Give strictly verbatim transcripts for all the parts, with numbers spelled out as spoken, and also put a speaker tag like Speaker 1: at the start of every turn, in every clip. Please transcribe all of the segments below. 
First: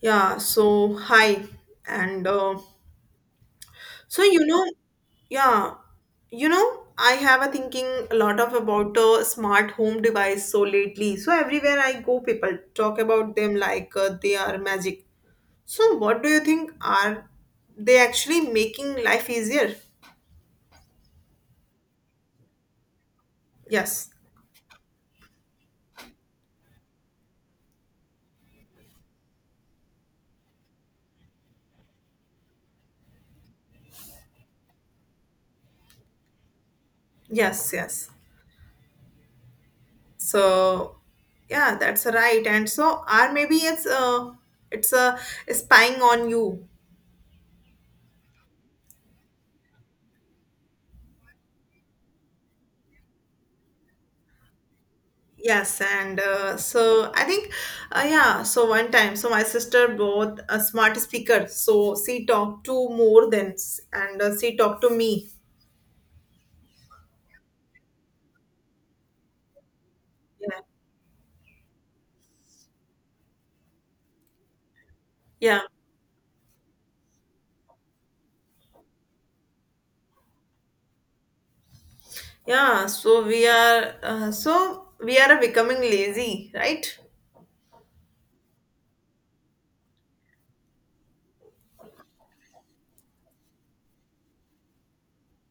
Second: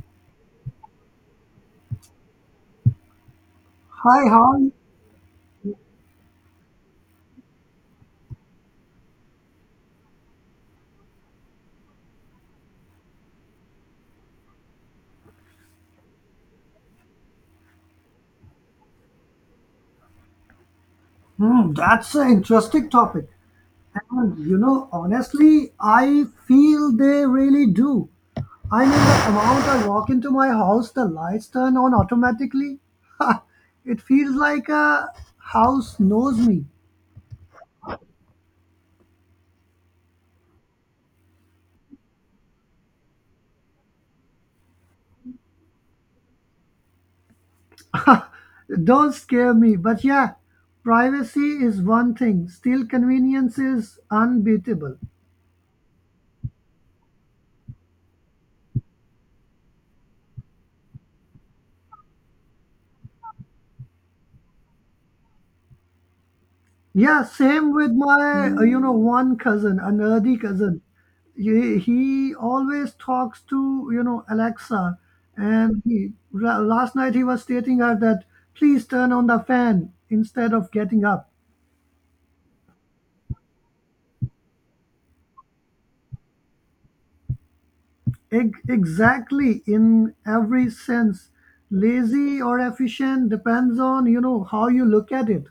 Speaker 1: Yeah, so hi. And uh, so,
Speaker 2: Hi,
Speaker 1: you know,
Speaker 2: hi.
Speaker 1: yeah, you know, I have a thinking a lot of about uh, smart home device so lately. So everywhere I go, people talk about them like uh, they are magic. So what do you think? Are they actually making life easier?
Speaker 2: Hmm, that's an interesting topic.
Speaker 1: Yes,
Speaker 2: And you know, honestly, I feel they really do. I mean, the amount I walk into my house, the lights turn on automatically. It feels like a house knows me.
Speaker 1: yes, yes. So yeah, that's right. And so are maybe it's uh, it's uh, spying on you.
Speaker 2: Don't scare me, but yeah, privacy is one thing. Still, convenience is unbeatable.
Speaker 1: Yes, and uh, so I think, uh, yeah, so one time, so my sister bought a smart speaker. So she talked to more than, s- and uh, she talked to me.
Speaker 2: Yeah, same with my, uh, you know, one cousin, a nerdy
Speaker 1: Yeah,
Speaker 2: cousin. He, he always talks to, you know, Alexa.
Speaker 1: yeah,
Speaker 2: And he, la- last night he was stating her that, please turn on the fan instead of getting up.
Speaker 1: yeah. So we are, uh, so we are becoming lazy, right?
Speaker 2: Eg- exactly in every sense. Lazy or efficient depends on, you know, how you look at it.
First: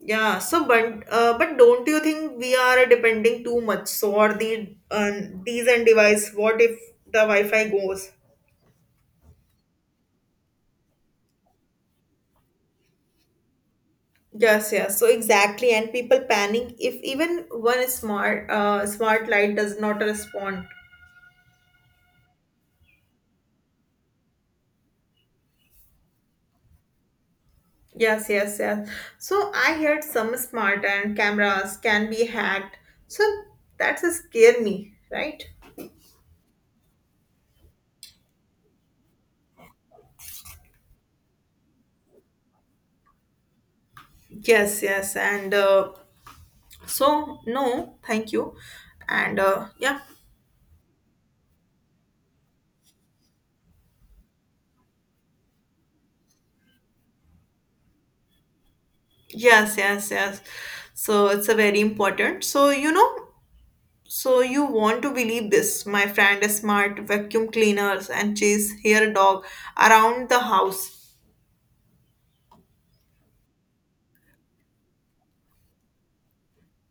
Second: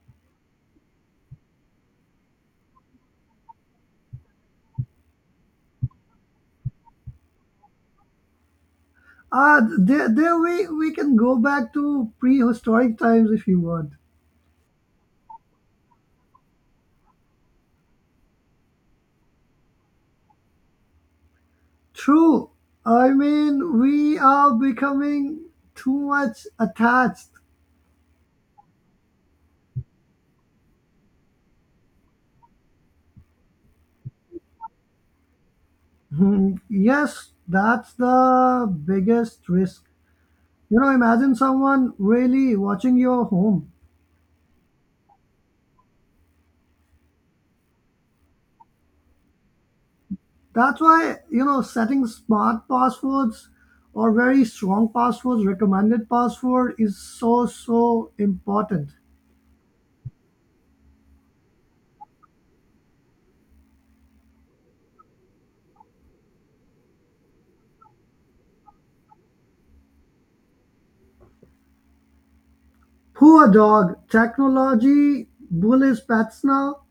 Speaker 1: Yeah. So, but uh, but don't you think we are depending too much? So, or the uh, these and device? What if the Wi-Fi goes?
Speaker 2: Ah, there, there we, we can go back to prehistoric times if you want.
Speaker 1: Yes, yes. So exactly, and people panic if even one smart, uh, smart light does not respond.
Speaker 2: True. I mean, we are becoming too much attached.
Speaker 1: Yes, yes, yes. So I heard some smart and cameras can be hacked. So that's a scare me, right?
Speaker 2: Hmm, yes, that's the biggest risk. You know, imagine someone really watching your home.
Speaker 1: Yes, yes, and uh, so no, thank you, and uh, yeah,
Speaker 2: That's why, you know, setting smart passwords or very strong passwords, recommended password is so, so important.
Speaker 1: yes, yes, yes. So it's a very important. So you know, so you want to believe this? My friend is smart, vacuum cleaners and chase hair dog around the house.
Speaker 2: Poor dog, technology, bullies pets now.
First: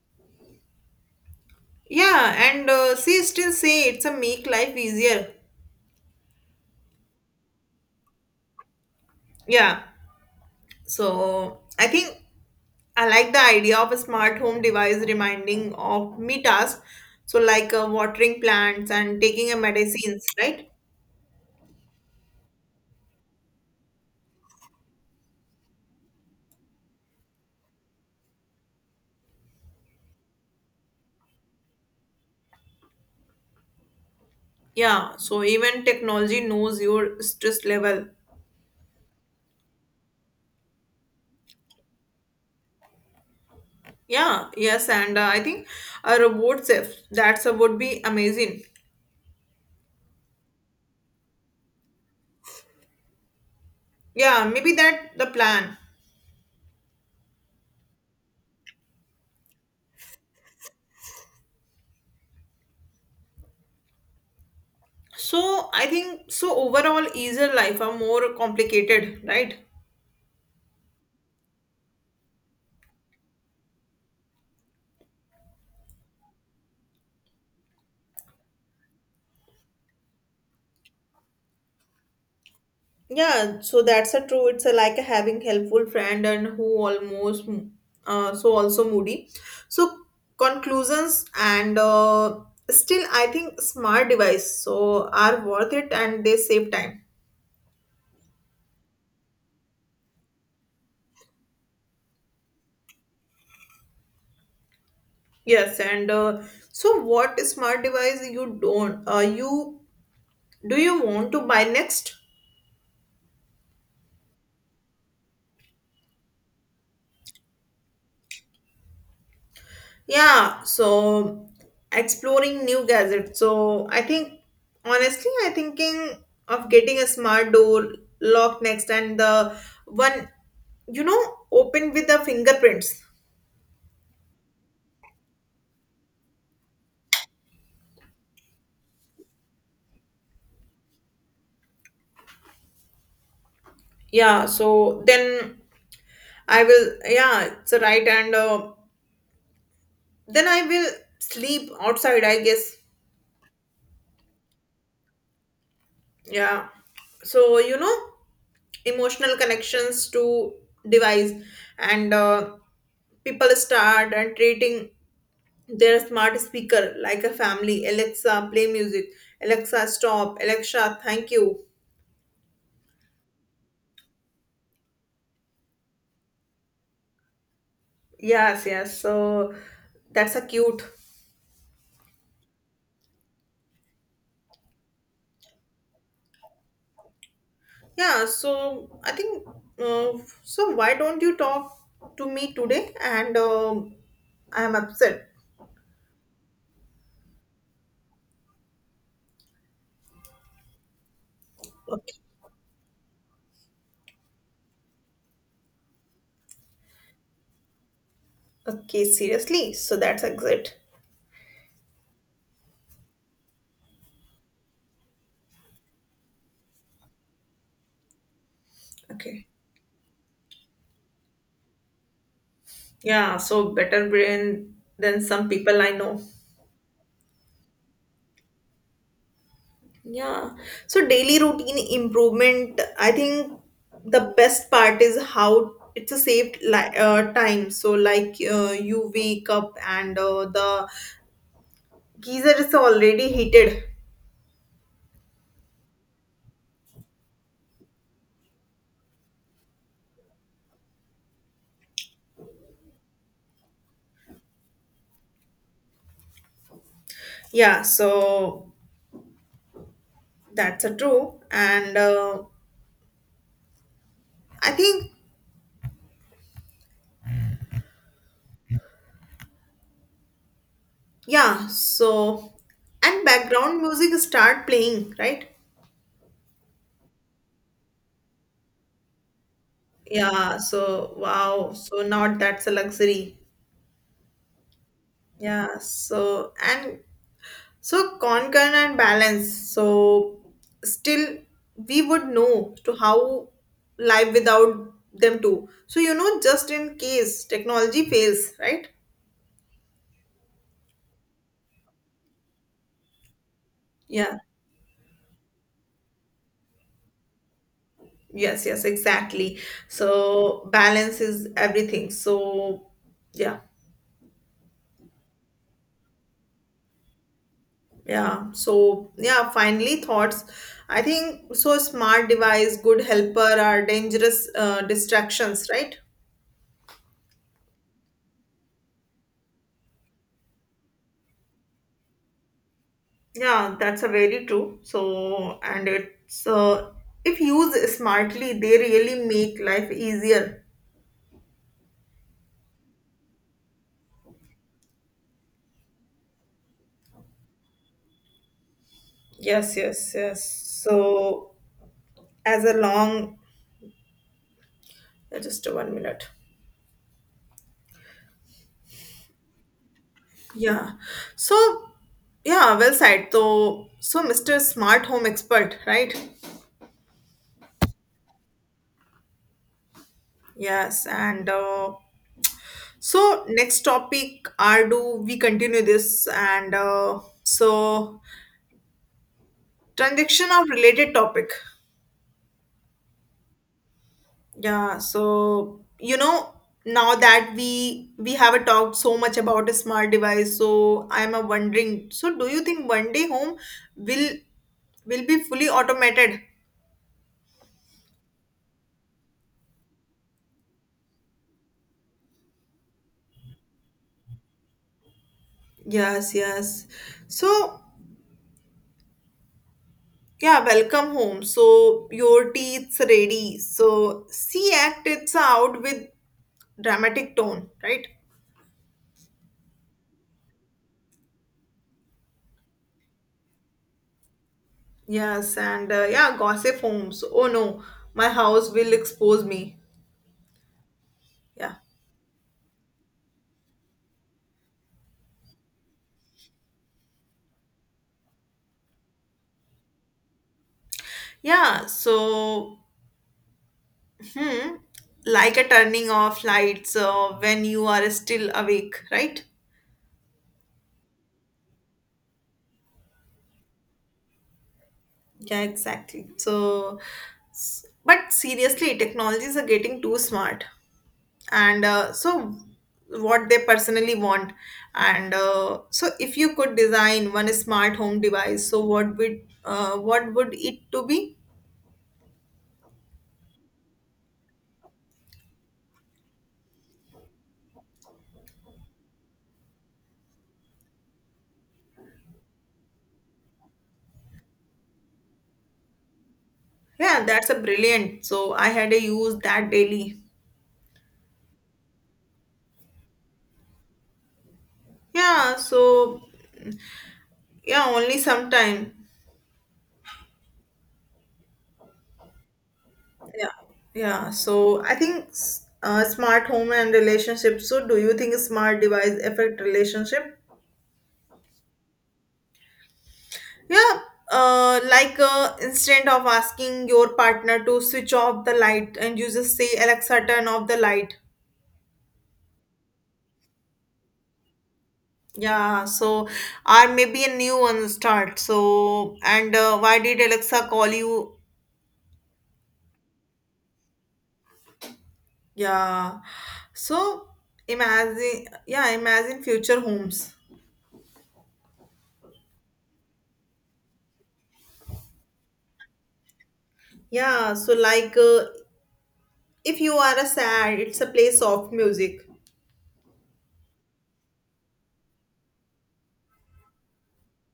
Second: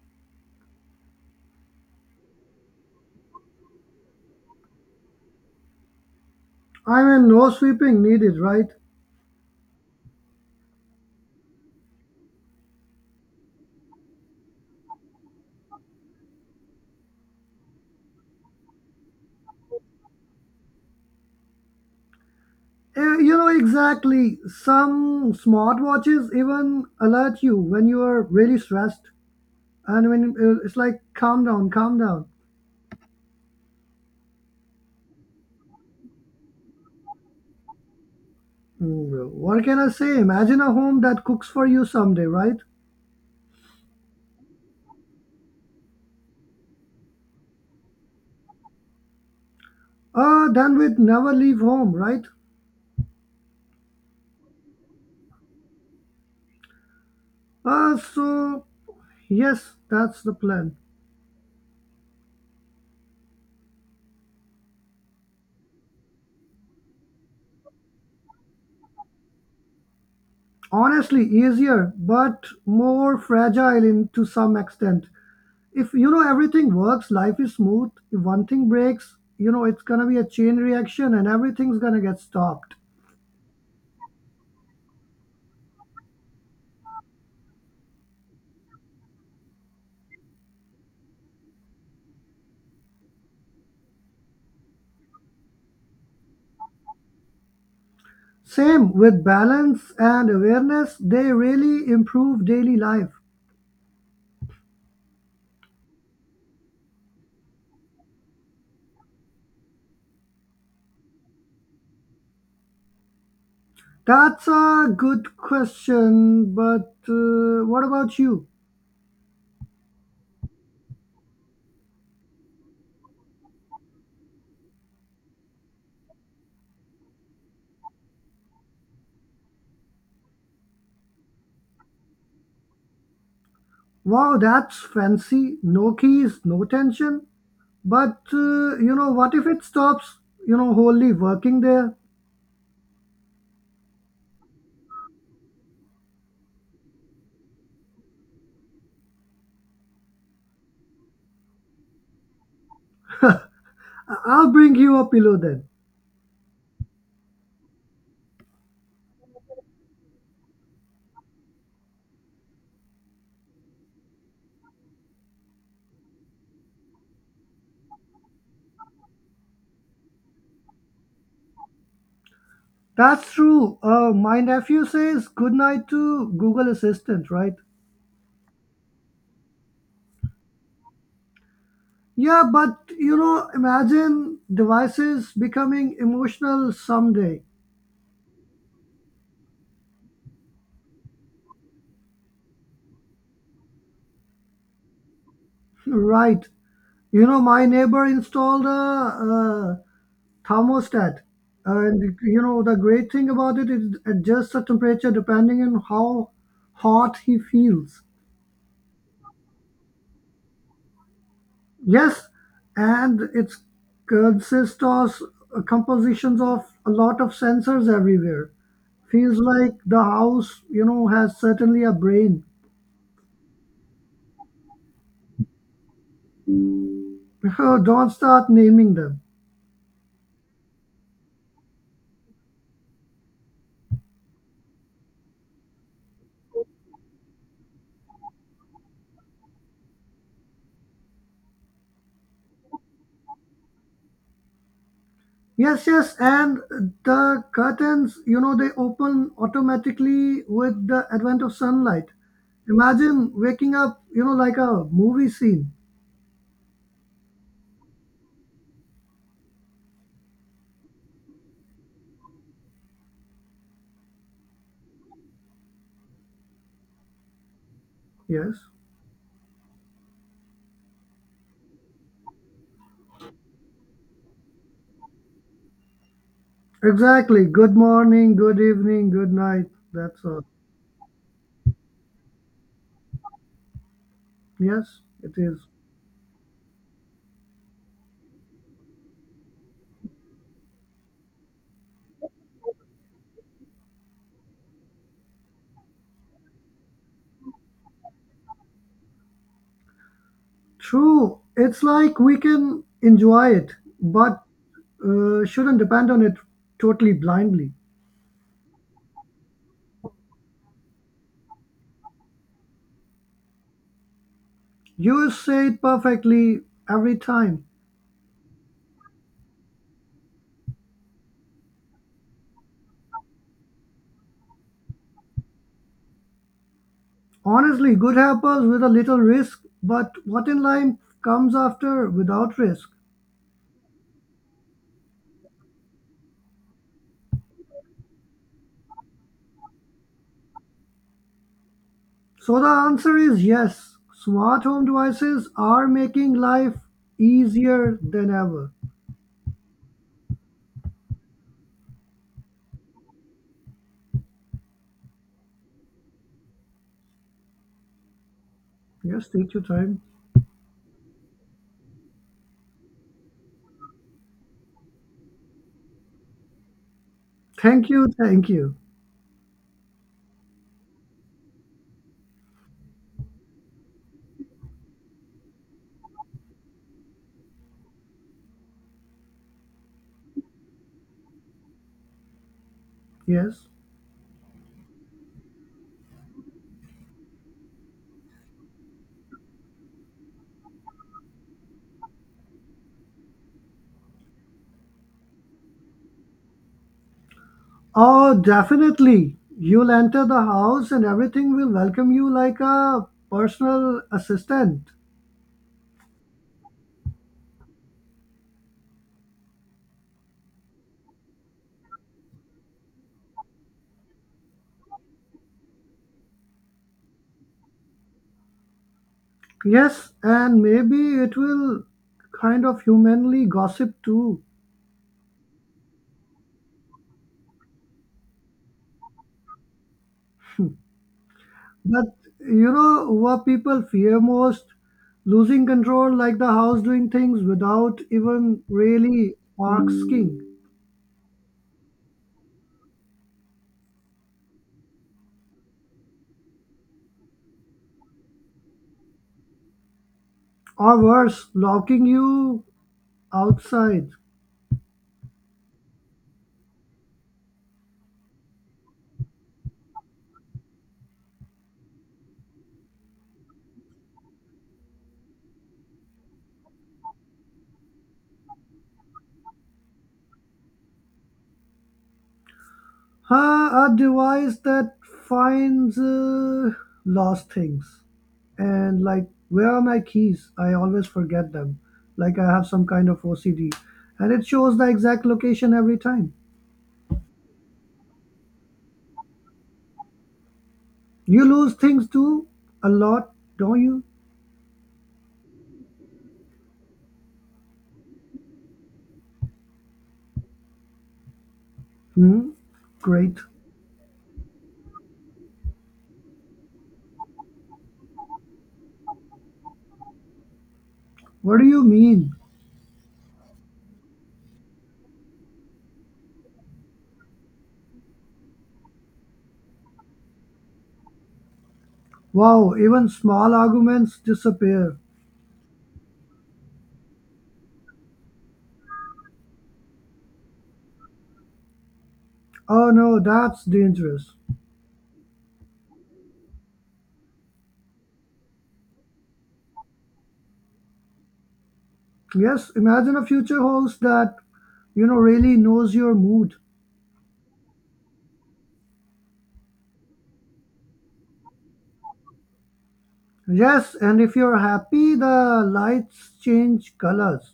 Speaker 1: Yeah, and uh, she still say it's a make life easier.
Speaker 2: I mean, no sweeping needed, right?
Speaker 1: Yeah. So uh, I think I like the idea of a smart home device reminding of me tasks. So like uh, watering plants and taking a medicines, right?
Speaker 2: Eh, you know exactly. Some smartwatches even alert you when you are really stressed, and when uh, it's like, calm down, calm down.
Speaker 1: Yeah. So even technology knows your stress level.
Speaker 2: Mm, what can I say? Imagine a home that cooks for you someday, right?
Speaker 1: Yeah. Yes, and uh, I think a robot chef that's uh, would be amazing.
Speaker 2: Uh, then we'd never leave home, right?
Speaker 1: Yeah, maybe that the plan.
Speaker 2: Uh, so yes, that's the plan.
Speaker 1: So I think so overall easier life are more complicated, right?
Speaker 2: Honestly, easier, but more fragile in to some extent. If you know everything works life is smooth, if one thing breaks you know it's going to be a chain reaction and everything's going to get stopped.
Speaker 1: Yeah, so that's a true. It's a, like having helpful friend and who almost uh, so also moody. So conclusions and uh, still I think smart device so are worth it and they save time.
Speaker 2: Same with balance and awareness, they really improve daily life.
Speaker 1: Yes, and uh, so what smart device you don't uh, you do you want to buy next?
Speaker 2: That's a good question, but uh, what about you?
Speaker 1: Yeah, so exploring new gadgets. So I think honestly, I thinking of getting a smart door lock next and the one you know open with the fingerprints.
Speaker 2: Wow, that's fancy. No keys, no tension. But uh, you know, what if it stops, you know, wholly working there?
Speaker 1: Yeah, so then I will yeah, it's a right and uh, then I will sleep outside, I guess.
Speaker 2: I- I'll bring you a pillow then.
Speaker 1: Yeah. So you know emotional connections to device and uh, people start and treating their smart speaker, like a family, Alexa, play music, Alexa, stop, Alexa, thank you.
Speaker 2: That's true. Uh, my nephew says goodnight to Google Assistant, right?
Speaker 1: Yes, yes. So that's a cute.
Speaker 2: Yeah, but you know, imagine devices becoming emotional someday.
Speaker 1: Yeah, so I think, uh, so why don't you talk to me today? And um, I am upset.
Speaker 2: Right? You know, my neighbor installed a, uh thermostat,
Speaker 1: Okay.
Speaker 2: and you know, the great thing about it is it adjusts the temperature depending on how hot he feels.
Speaker 1: Okay, seriously. So that's exit.
Speaker 2: Yes, and it's consists of uh, compositions of a lot of sensors everywhere. Feels
Speaker 1: Okay.
Speaker 2: like the house, you know, has certainly a brain.
Speaker 1: Yeah, so better brain than some people I know.
Speaker 2: Oh, don't start naming them.
Speaker 1: Yeah. So daily routine improvement, I think the best part is how it's a saved li- uh, time. So like uh, you wake up and uh, the geyser is already heated.
Speaker 2: Yes, yes, and the curtains, you know, they open automatically with the advent of sunlight. Imagine waking up, you know, like a movie scene.
Speaker 1: Yeah, so that's a true. And uh, I think
Speaker 2: Yes,
Speaker 1: yeah, so and background music start playing, right?
Speaker 2: exactly. Good morning, good evening, good night. That's all.
Speaker 1: Yeah, so wow. So now that's a luxury.
Speaker 2: Yes, it is.
Speaker 1: Yeah, so and so conquer and balance. So still we would know to how live without them too. So you know, just in case technology fails, right?
Speaker 2: True. It's like we can enjoy it,
Speaker 1: Yeah.
Speaker 2: but uh, shouldn't depend on it totally blindly.
Speaker 1: Yes, yes, exactly. So balance is everything. So yeah,
Speaker 2: You say it perfectly every time.
Speaker 1: yeah. So yeah, finally thoughts. I think so smart device, good helper are dangerous uh, distractions, right?
Speaker 2: Honestly, good happens with a little risk, but what in life comes after without risk?
Speaker 1: Yeah, that's a very true. So, and it's uh, if used smartly, they really make life easier.
Speaker 2: So the answer is yes. Smart home devices are making life easier than ever.
Speaker 1: Yes, yes, yes. So, as a long, just one minute.
Speaker 2: Yes, take your time.
Speaker 1: Yeah. So, yeah, well said. So, so mister Smart Home Expert, right?
Speaker 2: Thank you, thank you.
Speaker 1: Yes. And uh, so, next topic are do we continue this? And uh, so, transaction of related topic.
Speaker 2: Yes.
Speaker 1: Yeah, so you know, now that we we have a talked so much about a smart device, so I'm a wondering, so do you think one day home will will be fully automated?
Speaker 2: Oh, definitely. You'll enter the house and everything will welcome you like a personal assistant.
Speaker 1: Yes, yes. So yeah, welcome home. So your tea's ready. So see act it's out with dramatic tone, right?
Speaker 2: Yes, and maybe it will kind of humanly gossip too.
Speaker 1: Yes, and uh, yeah, gossip homes. Oh no, my house will expose me. Yeah.
Speaker 2: But you know what people fear most? Losing control, like the house doing things without even really asking.
Speaker 1: Yeah, so Hmm. Like a turning off lights uh, when you are still awake, right?
Speaker 2: Or worse, locking you outside.
Speaker 1: Yeah, exactly. So, s- but seriously, technologies are getting too smart, and uh, so what they personally want, and uh, so if you could design one smart home device, so what would uh, what would it to be?
Speaker 2: Uh, a device that finds uh, lost things. And like, where are my keys? I always forget them. Like, I have some kind of O C D. And it shows the exact location every time.
Speaker 1: Yeah, that's a brilliant. So I had a use that daily.
Speaker 2: You lose things too a lot, don't you?
Speaker 1: Yeah, so yeah, only sometime.
Speaker 2: Hmm? Great.
Speaker 1: Yeah, yeah. So I think s- uh, smart home and relationship. So do you think smart device affect relationship?
Speaker 2: What do you mean?
Speaker 1: Yeah. Uh, like uh, instead of asking your partner to switch off the light, and you just say Alexa, turn off the light.
Speaker 2: Wow, even small arguments disappear.
Speaker 1: Yeah. So or maybe a new one start. So and uh, why did Alexa call you?
Speaker 2: Oh no, that's dangerous.
Speaker 1: Yeah. So imagine, yeah, imagine future homes.
Speaker 2: Yes, imagine a future host that, you know, really knows your mood.
Speaker 1: Yeah, so like uh, if you are a sad it's a play soft music.
Speaker 2: Yes, and if you're happy, the lights change colors.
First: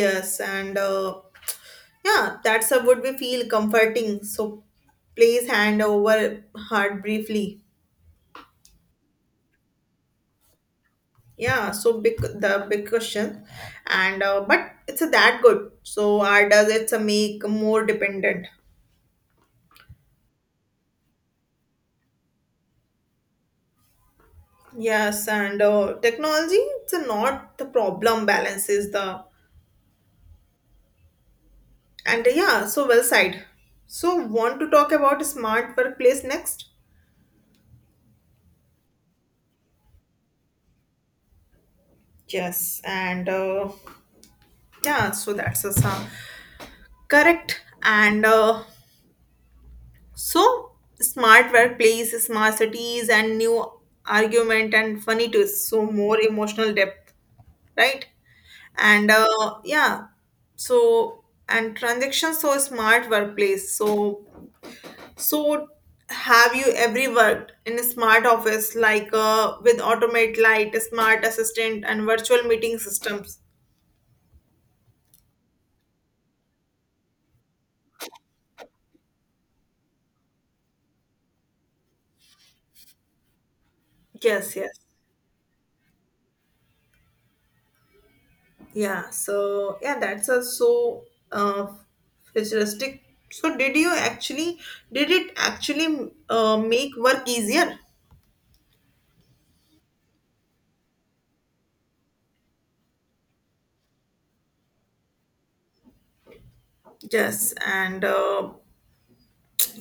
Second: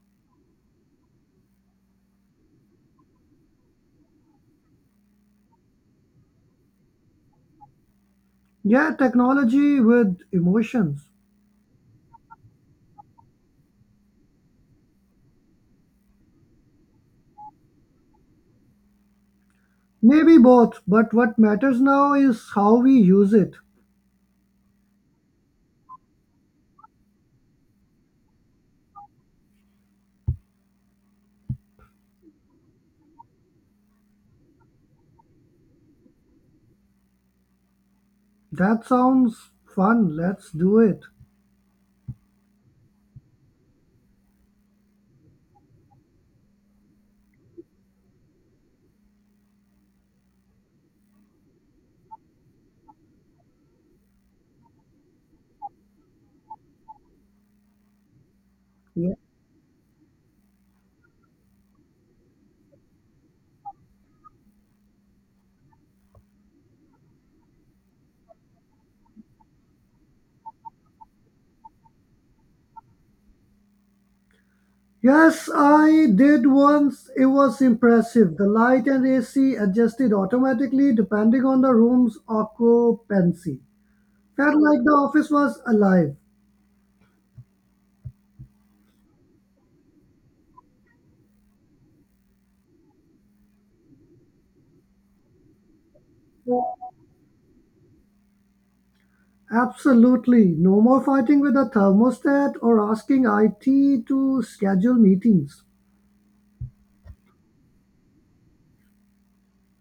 Speaker 1: Yes and uh, yeah that's a would be feel comforting so place hand over heart briefly.
Speaker 2: Yeah, technology with emotions.
Speaker 1: Yeah so big the big question and uh, but it's a that good so are does it's a make more dependent.
Speaker 2: Maybe both, but what matters now is how we use it.
Speaker 1: Yes and uh, technology it's a not the problem. Balance is the and uh, yeah so well side so want to talk about smart workplace next.
Speaker 2: That sounds fun. Let's do it.
Speaker 1: Yes and uh, yeah, so that's a sum. Correct. And uh, so smart workplace, smart cities, and new argument and funny twists. So more emotional depth, right? And
Speaker 2: Yeah.
Speaker 1: uh, yeah, so and transaction so smart workplace. So so have you ever worked in a smart office like uh, with automate light, smart assistant, and virtual meeting systems?
Speaker 2: Yes, I did once. It was impressive. The light and A C adjusted automatically depending on the room's occupancy.
Speaker 1: Yes,
Speaker 2: Felt
Speaker 1: yes.
Speaker 2: like the office was alive.
Speaker 1: Yeah, so yeah, that's also uh, futuristic. So did you actually did it actually uh, make work easier?
Speaker 2: Absolutely. No more fighting with a thermostat or asking I T to schedule meetings.
Speaker 1: Yes, and uh,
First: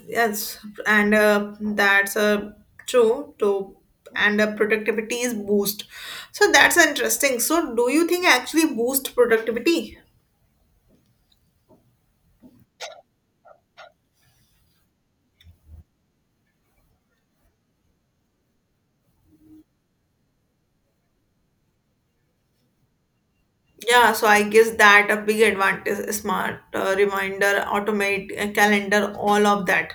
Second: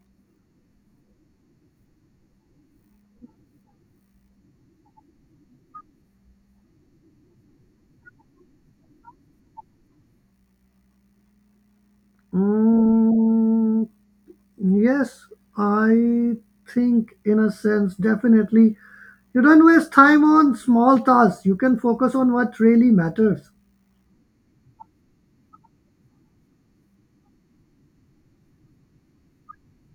Speaker 1: yes, and uh, that's uh, true too. And uh, productivity is boost. So that's interesting. So do you think actually boost productivity?
Speaker 2: Mm, yes, I think, in a sense, definitely. You don't waste time on small tasks, you can focus on what really matters.
Speaker 1: Yeah, so I guess that a big advantage, smart uh, reminder, automate uh, calendar, all of that.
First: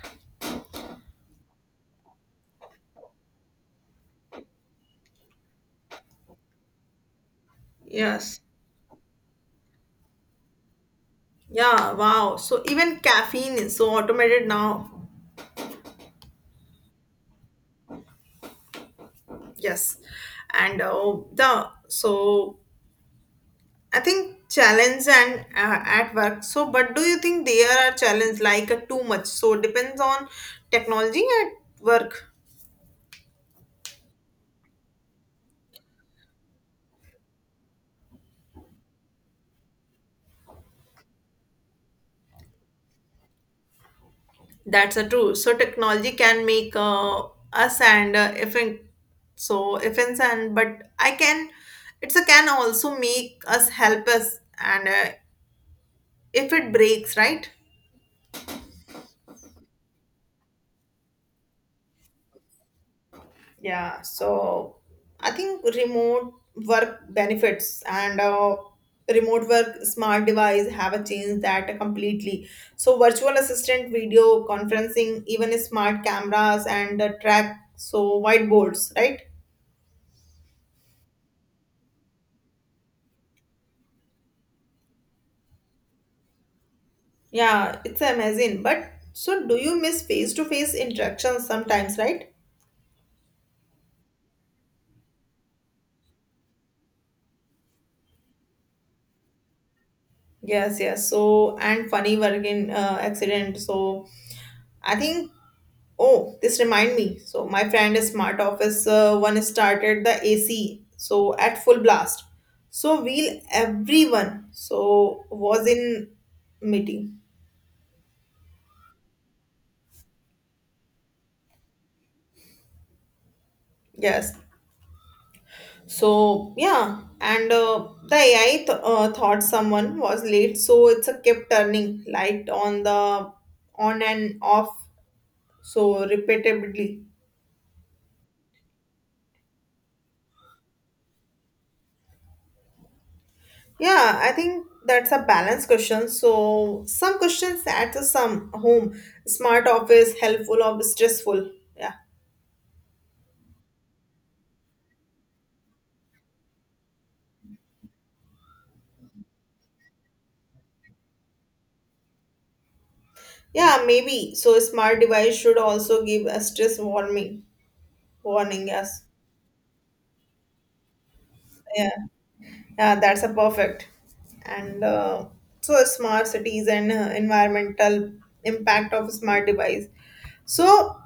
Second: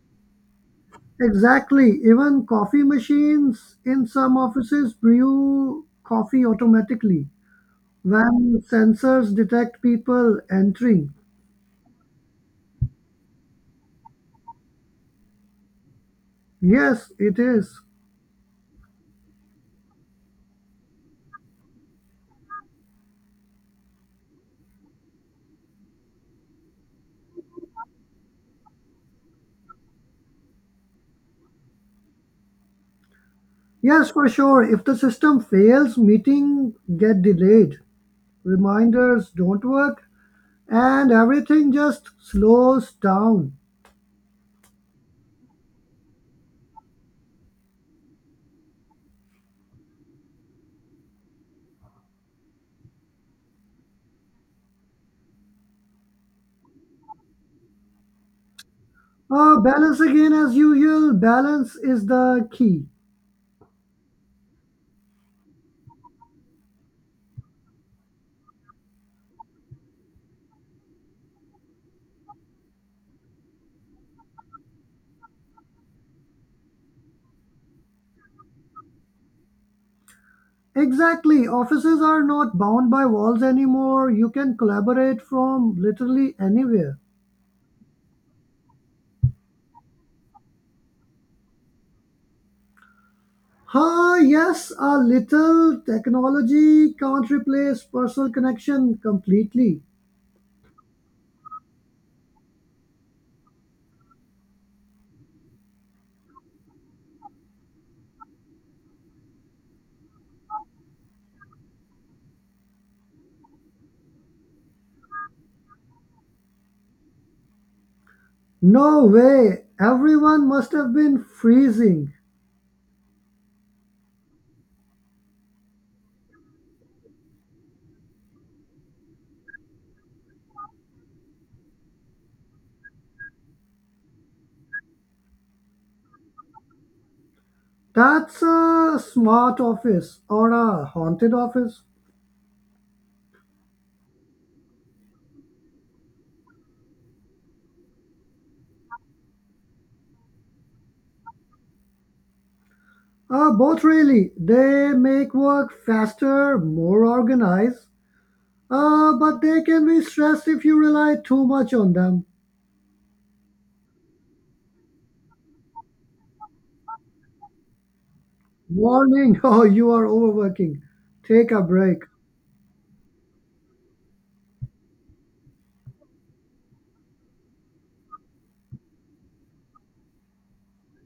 Speaker 2: Exactly. Even coffee machines in some offices brew coffee automatically
Speaker 1: Yes.
Speaker 2: when sensors detect people entering.
Speaker 1: Yeah, wow. So even caffeine is so automated now.
Speaker 2: Yes, it is.
Speaker 1: Yes. And uh, the so I think challenge and uh, at work. So, but do you think there are challenge like uh, too much? So depends on technology at work.
Speaker 2: Yes, for sure. If the system fails, meeting get delayed, reminders don't work, and everything just slows down.
Speaker 1: That's a true. So technology can make uh, us and uh, if in, so if and and but I can it's a can also make us help us and uh, if it breaks, right?
Speaker 2: Uh, balance again as usual. Balance is the key.
Speaker 1: Yeah, so I think remote work benefits and uh, remote work smart device have a change that completely. So virtual assistant, video conferencing, even smart cameras and uh, track so whiteboards, right?
Speaker 2: Exactly. Offices are not bound by walls anymore. You can collaborate from literally anywhere.
Speaker 1: Yeah, it's amazing. But so do you miss face-to-face interactions sometimes, right?
Speaker 2: Huh, yes, a little technology can't replace personal connection completely.
Speaker 1: Yes, yes. So and funny working uh, accident. So I think oh, this remind me. So my friend is smart office uh, one started the A C so at full blast. So we'll everyone so was in meeting.
Speaker 2: No way. Everyone must have been freezing.
Speaker 1: Yes. So yeah, and uh, the A I th- uh, thought someone was late, so it's a kept turning light on the on and off so repeatedly.
Speaker 2: That's a smart office or a haunted office.
Speaker 1: Yeah, I think that's a balanced question. So some questions at some home, smart office, helpful or stressful. Yeah.
Speaker 2: Uh, both really. They make work faster, more organized, uh, but they can be stressed if you rely too much on them.
Speaker 1: Yeah, maybe. So smart device should also give a stress warning. Warning, yes.
Speaker 2: Warning, oh, you are overworking. Take a
Speaker 1: Yeah.
Speaker 2: break.
Speaker 1: Yeah, that's a perfect. And uh, so smart cities and uh, environmental impact of smart device. So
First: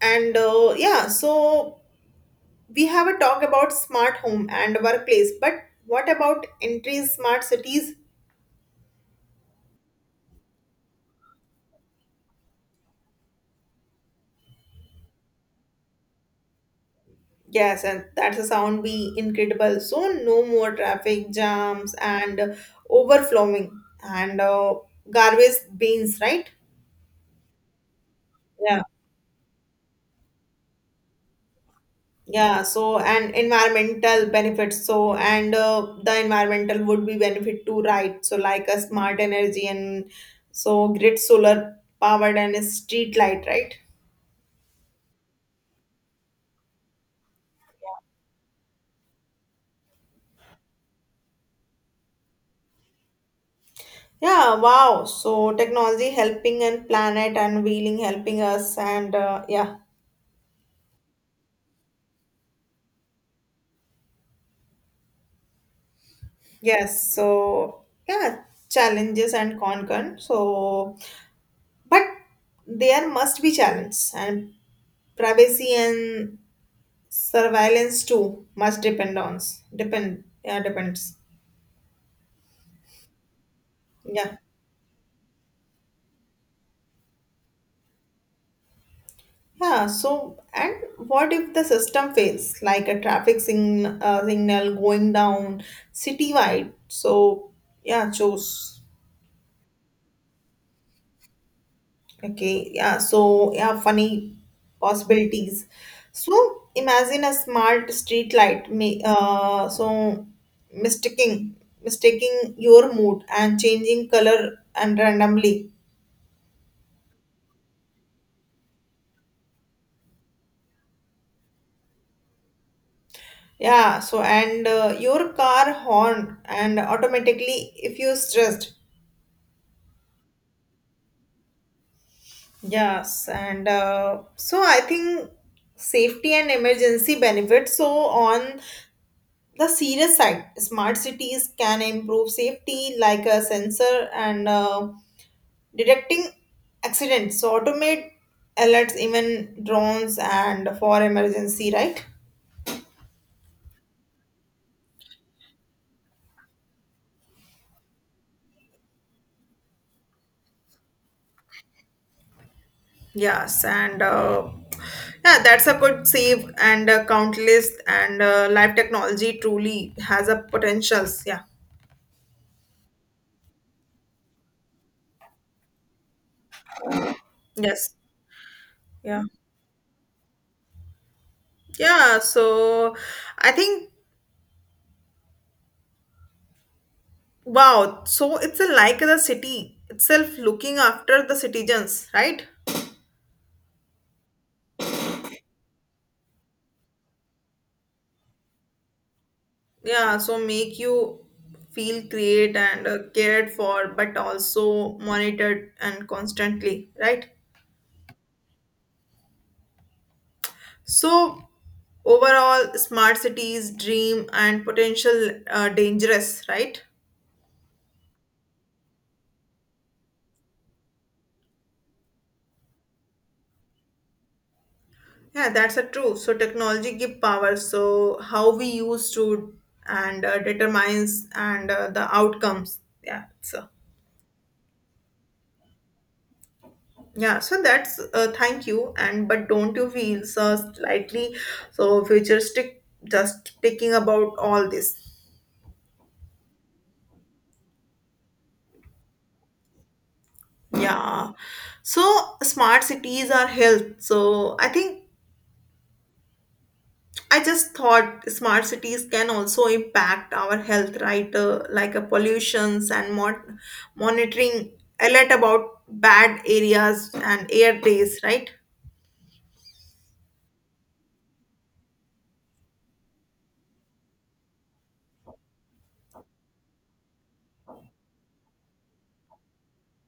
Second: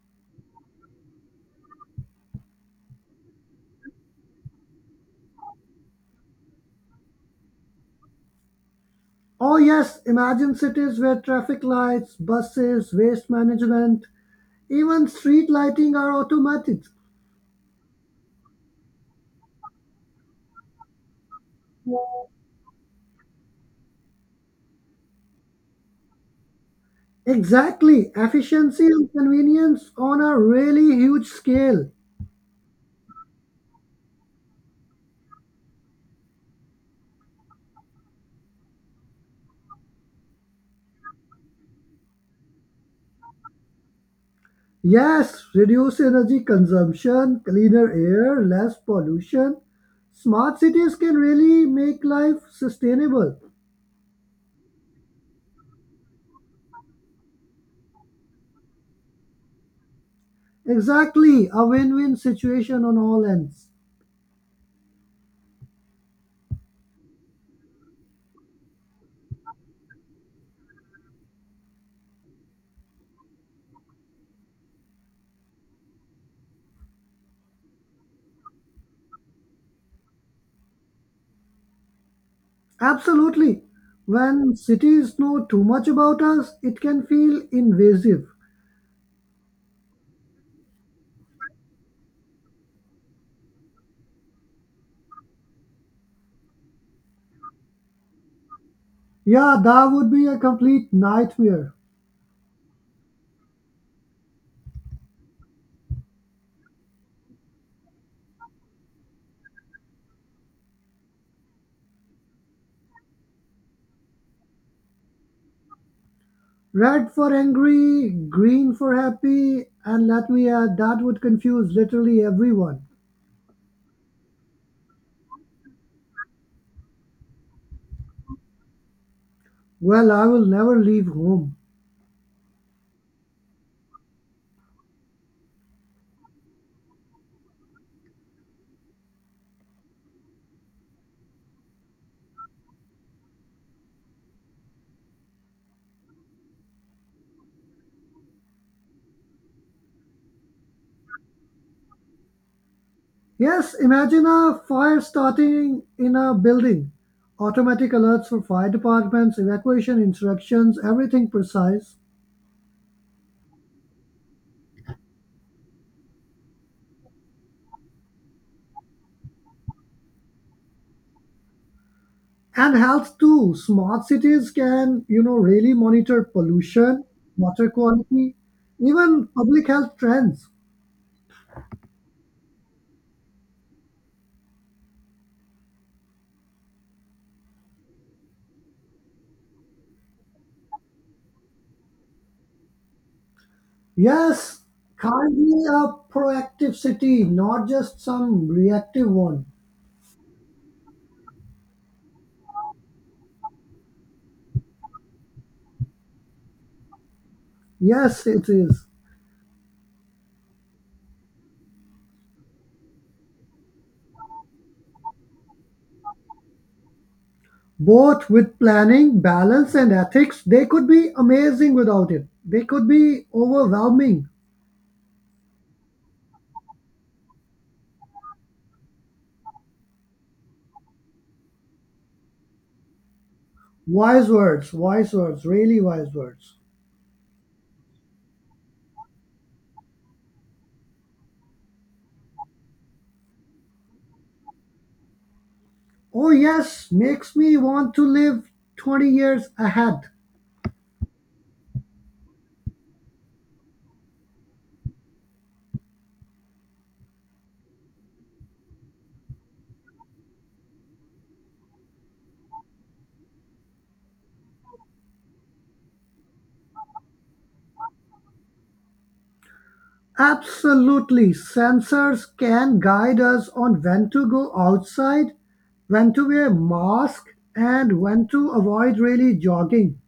Speaker 1: and uh, yeah, so we have a talk about smart home and workplace, but what about entries smart cities?
Speaker 2: Oh, yes, imagine cities where traffic lights, buses, waste management, even street lighting are automatic.
Speaker 1: Yes, and that's a sound be incredible. So no more traffic jams and overflowing and uh, garbage bins, right?
Speaker 2: Exactly,
Speaker 1: Yeah.
Speaker 2: efficiency and convenience on a really huge scale.
Speaker 1: Yeah, so and environmental benefits. So and uh, the environmental would be benefit too, right? So like a smart energy and so grid solar powered and a street light, right?
Speaker 2: Yes, reduce energy consumption, cleaner air, less pollution. Smart cities can really make life sustainable.
Speaker 1: Yeah, wow. So technology helping and planet unveiling helping us and uh, yeah.
Speaker 2: Exactly, a win win situation on all ends.
Speaker 1: Yes. So yeah, challenges and concern. So but there must be challenge and privacy and surveillance too must depend on depend yeah depends.
Speaker 2: Absolutely.
Speaker 1: Yeah.
Speaker 2: When cities know too much about us, it can feel invasive.
Speaker 1: Yeah, so and what if the system fails, like a traffic sing uh, signal going down citywide? So, yeah, choose.
Speaker 2: Yeah, that would be a complete nightmare.
Speaker 1: Okay, yeah, so yeah, funny possibilities. So imagine a smart street light, may, uh, so mistaking mistaking your mood and changing color and randomly.
Speaker 2: Red for angry, green for happy, and let me add, that would confuse literally everyone.
Speaker 1: Yeah, so and uh, your car horn and automatically if you're stressed.
Speaker 2: Well, I will never leave home.
Speaker 1: Yes, and uh, so I think safety and emergency benefits. So on the serious side smart cities can improve safety like a sensor and uh, detecting accidents so automate alerts even drones and for emergency right.
Speaker 2: Yes, imagine a fire starting in a building. Automatic alerts for fire departments, evacuation instructions, everything precise.
Speaker 1: Yes and uh, yeah that's a good save and uh, countless and uh, life technology truly has a potentials yeah.
Speaker 2: And health too. Smart cities can, you know, really monitor pollution, water
Speaker 1: Yes
Speaker 2: quality,
Speaker 1: yeah
Speaker 2: even public health trends.
Speaker 1: yeah so I think wow, so it's a, like the city itself looking after the citizens, right?
Speaker 2: Yes, kindly a proactive city, not just some reactive one.
Speaker 1: Yeah, so make you feel great and uh, cared for, but also monitored and constantly, right?
Speaker 2: Yes, it is.
Speaker 1: So overall, smart cities dream and potential uh, dangerous, right?
Speaker 2: Both with planning, balance and ethics, they could be amazing without it. They could be overwhelming.
Speaker 1: Yeah, that's a true. So technology give power. So how we use to and uh, determines and uh, the outcomes. Yeah, so.
Speaker 2: Wise words, wise words, really wise words.
Speaker 1: Yeah, so that's uh, thank you. And but don't you feel so slightly so futuristic just thinking about all this?
Speaker 2: Oh, yes, makes me want to live twenty years ahead.
Speaker 1: Yeah. So smart cities are health. So I think I just thought smart cities can also impact our health, right? Uh, like a pollutions and mon monitoring alert about bad areas and air days, right?
Speaker 2: Absolutely, sensors can guide us on when to go outside, when to wear mask, and when to avoid really jogging.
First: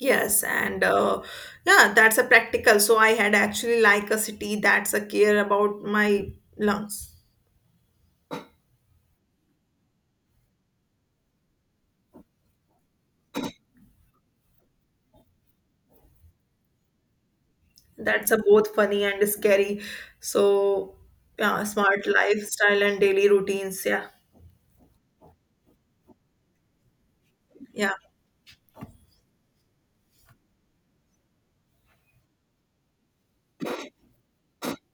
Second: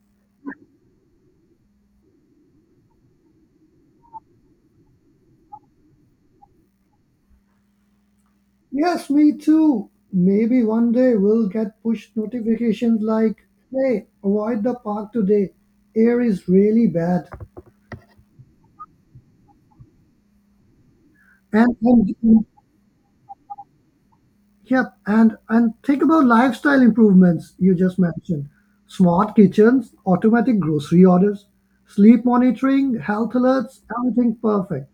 Speaker 1: Yes, and uh, yeah, that's a practical. So I had actually like a city that's a care about my lungs.
Speaker 2: Yes, me too. Maybe one day we'll get push notifications like, hey, avoid the park today. Air is really bad.
Speaker 1: That's a both funny and scary. So yeah,
Speaker 2: And,
Speaker 1: smart
Speaker 2: and
Speaker 1: lifestyle and daily routines. Yeah,
Speaker 2: yep, and and think about lifestyle improvements you
Speaker 1: yeah,
Speaker 2: just mentioned. Smart kitchens, automatic grocery orders, sleep monitoring, health alerts, everything perfect.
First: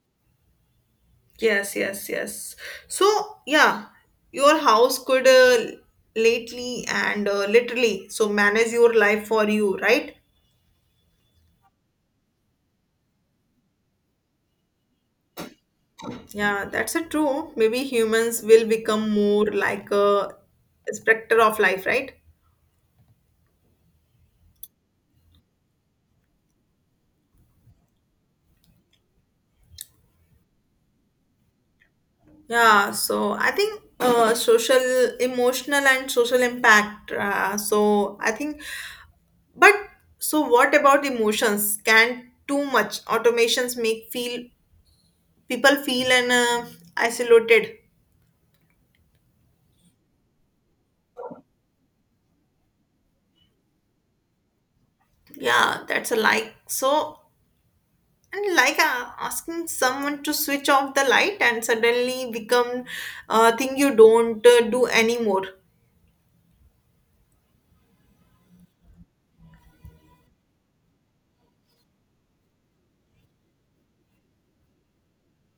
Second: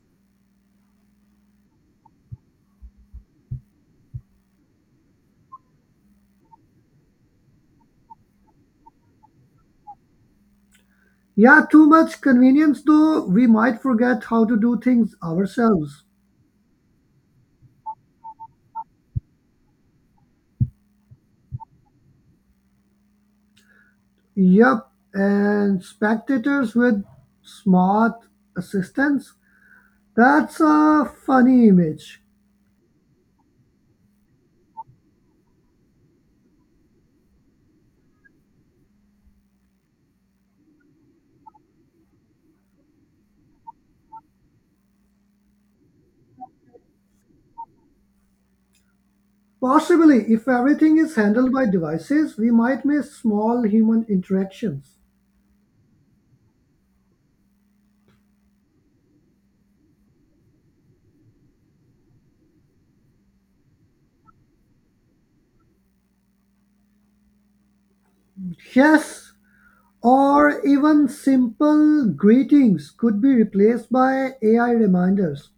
Speaker 1: yes, yes, yes. So yeah, your house could uh, lately and uh, literally so manage your life for you, right?
Speaker 2: Yeah, too much convenience though, we might forget how to do things ourselves.
Speaker 1: Yeah, that's a true. Maybe humans will become more like a specter of life, right?
Speaker 2: Yup, and spectators with smart assistants. That's a funny image.
Speaker 1: Yeah, so I think uh, social, emotional, and social impact. Uh, so I think, but so what about emotions? Can too much automations make feel people feel and uh, isolated?
Speaker 2: Possibly, if everything is handled by devices, we might miss small human interactions.
Speaker 1: Yeah, that's a like. So and like uh, asking someone to switch off the light and suddenly become a thing you don't uh, do anymore.
Speaker 2: Yes, or even simple greetings could be replaced by A I reminders.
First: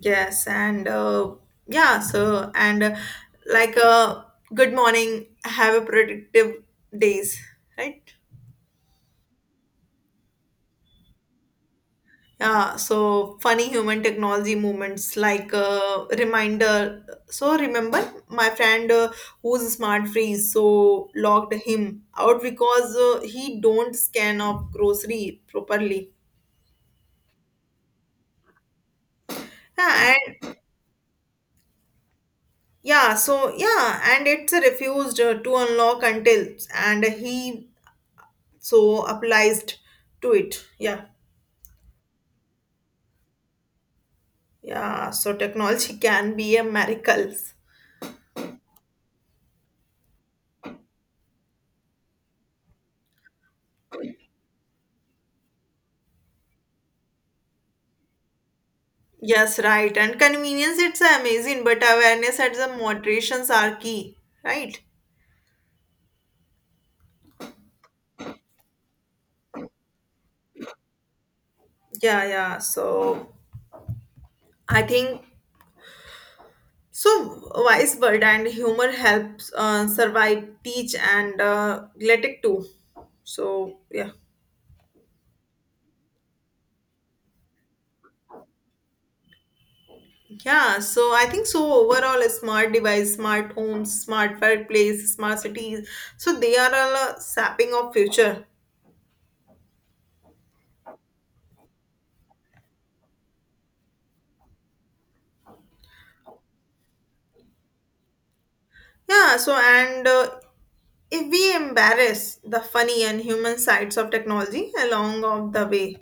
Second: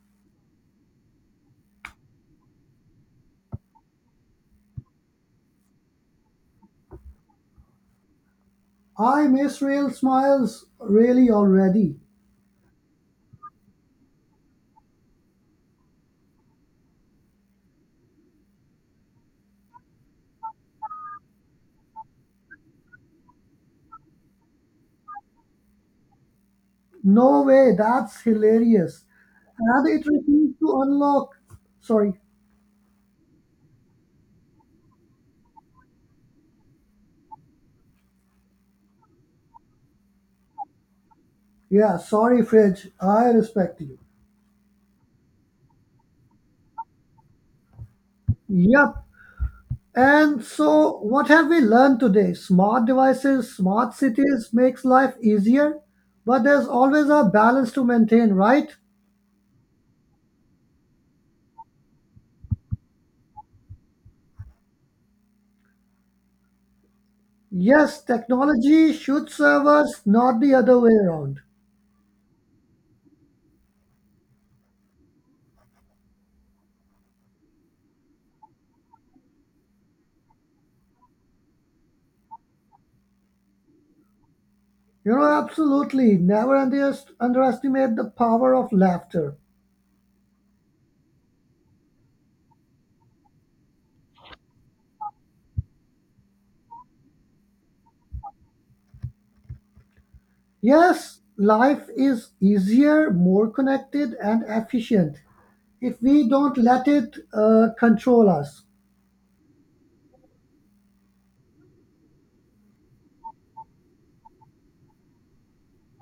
Speaker 1: Yes, and uh, yeah, so and uh, like uh, good morning, have a productive days, right?
Speaker 2: I miss real smiles really already.
Speaker 1: Yeah, so funny human technology moments like uh, reminder. So remember my friend uh, who's smart freeze, so logged him out because uh, he don't scan of grocery properly.
Speaker 2: No way, that's hilarious. And it
Speaker 1: Yeah, and
Speaker 2: refused to unlock. Sorry.
Speaker 1: yeah, so yeah, and it's uh, refused uh, to unlock until and he so applied to it, yeah,
Speaker 2: Yeah, sorry, Fridge. I respect you.
Speaker 1: yeah, so technology can be a miracle.
Speaker 2: Yep. And so, what have we learned today? Smart devices, smart cities makes life easier, but there's always a balance to maintain, right?
Speaker 1: Yes, right, and convenience it's amazing, but awareness and the moderations are key, right?
Speaker 2: Yes, technology should serve us, not the other way around.
Speaker 1: Yeah, yeah, so I think so wise word and humor helps uh, survive teach and uh, let it too, so yeah.
Speaker 2: You know, absolutely. Never under- underestimate the power of laughter.
Speaker 1: Yeah, so I think so overall a smart device, smart homes, smart workplace, smart cities. So they are all a sapping of future.
Speaker 2: Yes, life is easier, more connected, and efficient if we don't let it uh, control us.
Speaker 1: Yeah, so and uh, if we embarrass the funny and human sides of technology along of the way.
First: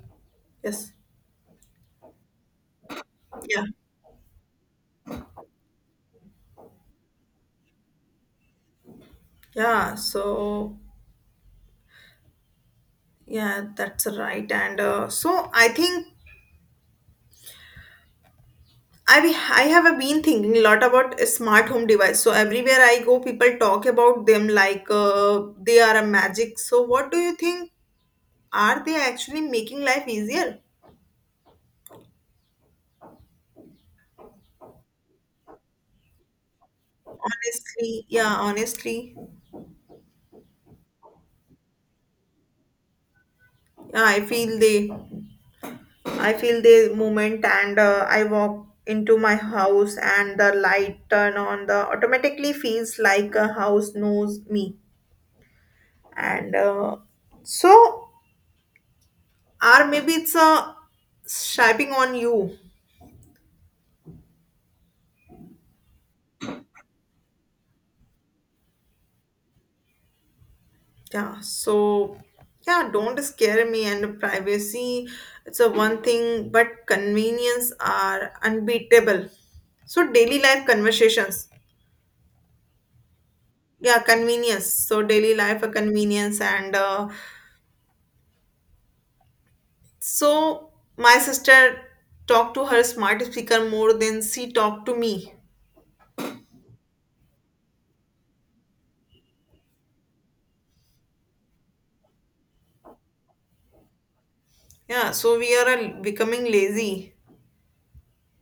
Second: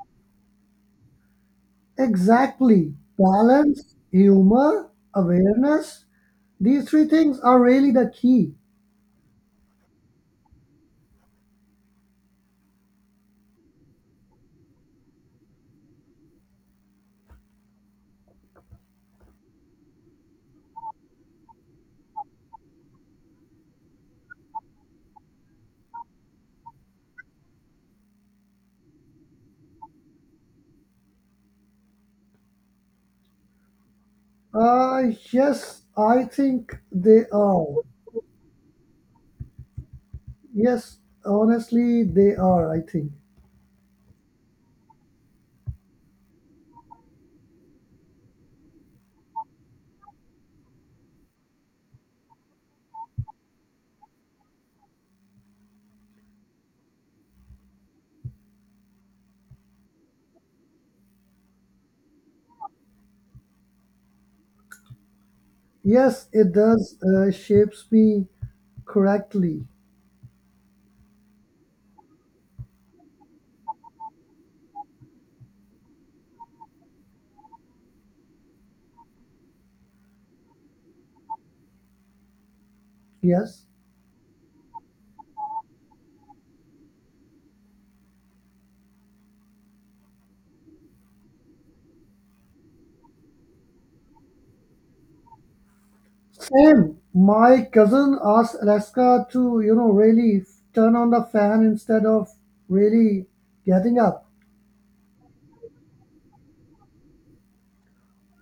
Speaker 1: Yes.
Speaker 2: Exactly.
Speaker 1: Yeah.
Speaker 2: Balance, humor, awareness. These three things are really the key.
Speaker 1: Yeah, so yeah, that's right. And uh, so I think I be- I have been thinking a lot about a smart home device. So everywhere I go, people talk about them like uh, they are a magic. So what do you think? Are they actually making life easier?
Speaker 2: Uh, yes, I think they are.
Speaker 1: Honestly, yeah, honestly,
Speaker 2: Yes, honestly, they are, I think.
Speaker 1: yeah, I feel they, I feel the moment, and uh, I walk into my house, and the light turn on. The automatically feels like a house knows me, and uh, so, or maybe it's a shaping on you.
Speaker 2: Yes, it does uh, shapes me correctly.
Speaker 1: Yeah, so yeah, don't scare me and privacy. It's a one thing, but convenience are unbeatable. So daily life conversations.
Speaker 2: Yes.
Speaker 1: Yeah, convenience. So daily life a convenience and uh, so my sister talked to her smart speaker more than she talked to me.
Speaker 2: Same. My cousin asked Alaska to, you know, really turn on the fan instead of really getting up.
Speaker 1: Yeah, so we are uh, becoming lazy.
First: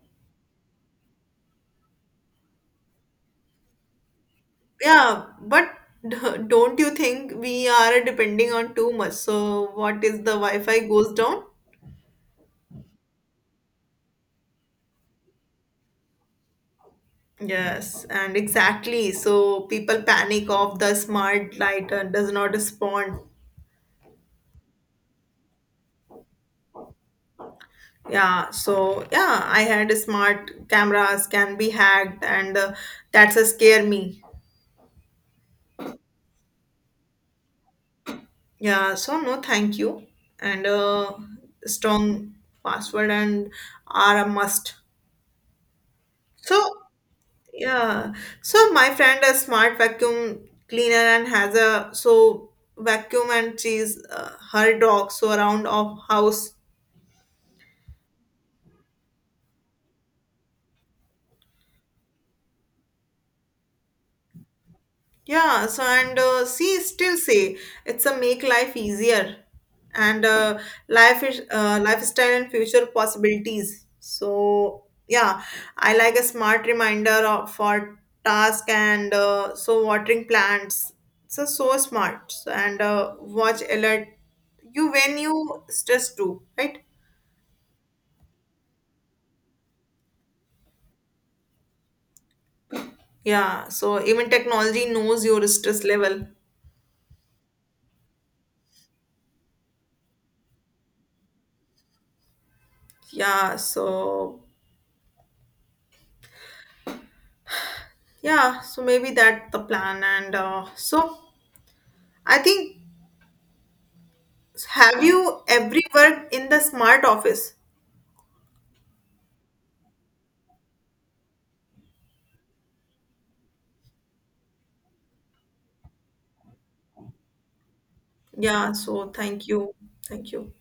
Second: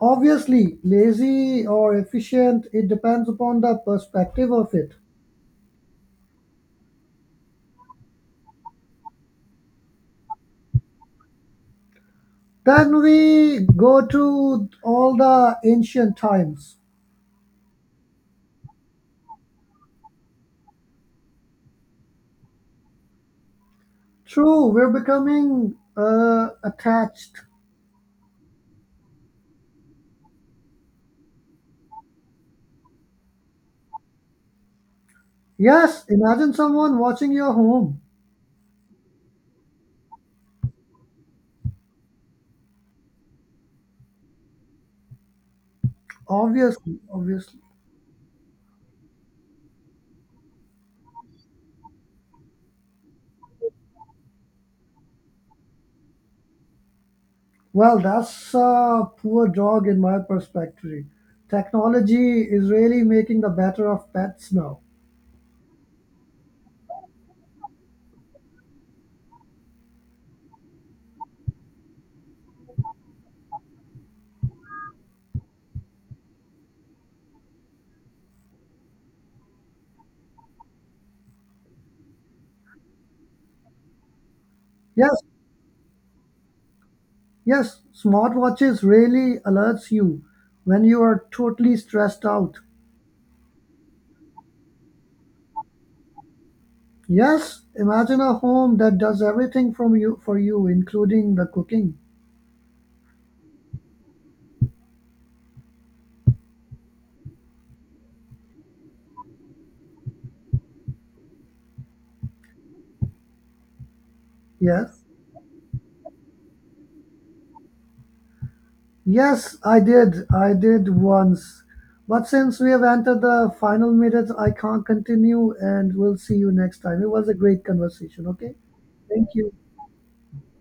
Speaker 2: Obviously, lazy or efficient, it depends upon the perspective of it.
Speaker 1: Yeah, but d- don't you think we are depending on too much? So what is the Wi-Fi goes down?
Speaker 2: Then we go to all the ancient times.
Speaker 1: Yes, and exactly. So people panic of the smart light uh, does not respond.
Speaker 2: True, we're becoming uh, attached.
Speaker 1: Yeah, so yeah, I had smart cameras can be hacked, and uh, that's a scare me.
Speaker 2: Yes, imagine someone watching your home.
Speaker 1: Yeah, so no, thank you. And uh, strong password and are a must. So
Speaker 2: Obviously, obviously.
Speaker 1: yeah, so my friend a smart vacuum cleaner and has a so vacuum and she's uh, her dog so around of house.
Speaker 2: Well, that's a poor dog in my perspective. Technology is really making the better of pets now.
Speaker 1: Yeah, so and uh, see, still say it's a make life easier and uh, life is uh, lifestyle and future possibilities. So yeah, I like a smart reminder of, for task and uh, so watering plants. So so smart So, and uh, watch alert you
Speaker 2: Yes,
Speaker 1: when you stress too, right?
Speaker 2: yes, smartwatches really alerts you when you are totally stressed out.
Speaker 1: Yeah, so even technology knows your stress level.
Speaker 2: Yes, imagine a home that does everything from you for you, including the cooking.
Speaker 1: Yeah, so yeah, so maybe that the plan and uh, so I think
Speaker 2: Yes.
Speaker 1: have you ever worked in the smart office?
Speaker 2: Yes, I did. I did once. But since we have entered the final minutes, I can't continue and we'll see you next time. It was a great conversation, okay?
Speaker 1: Yeah, so
Speaker 2: Thank
Speaker 1: thank
Speaker 2: you.
Speaker 1: you. Thank you.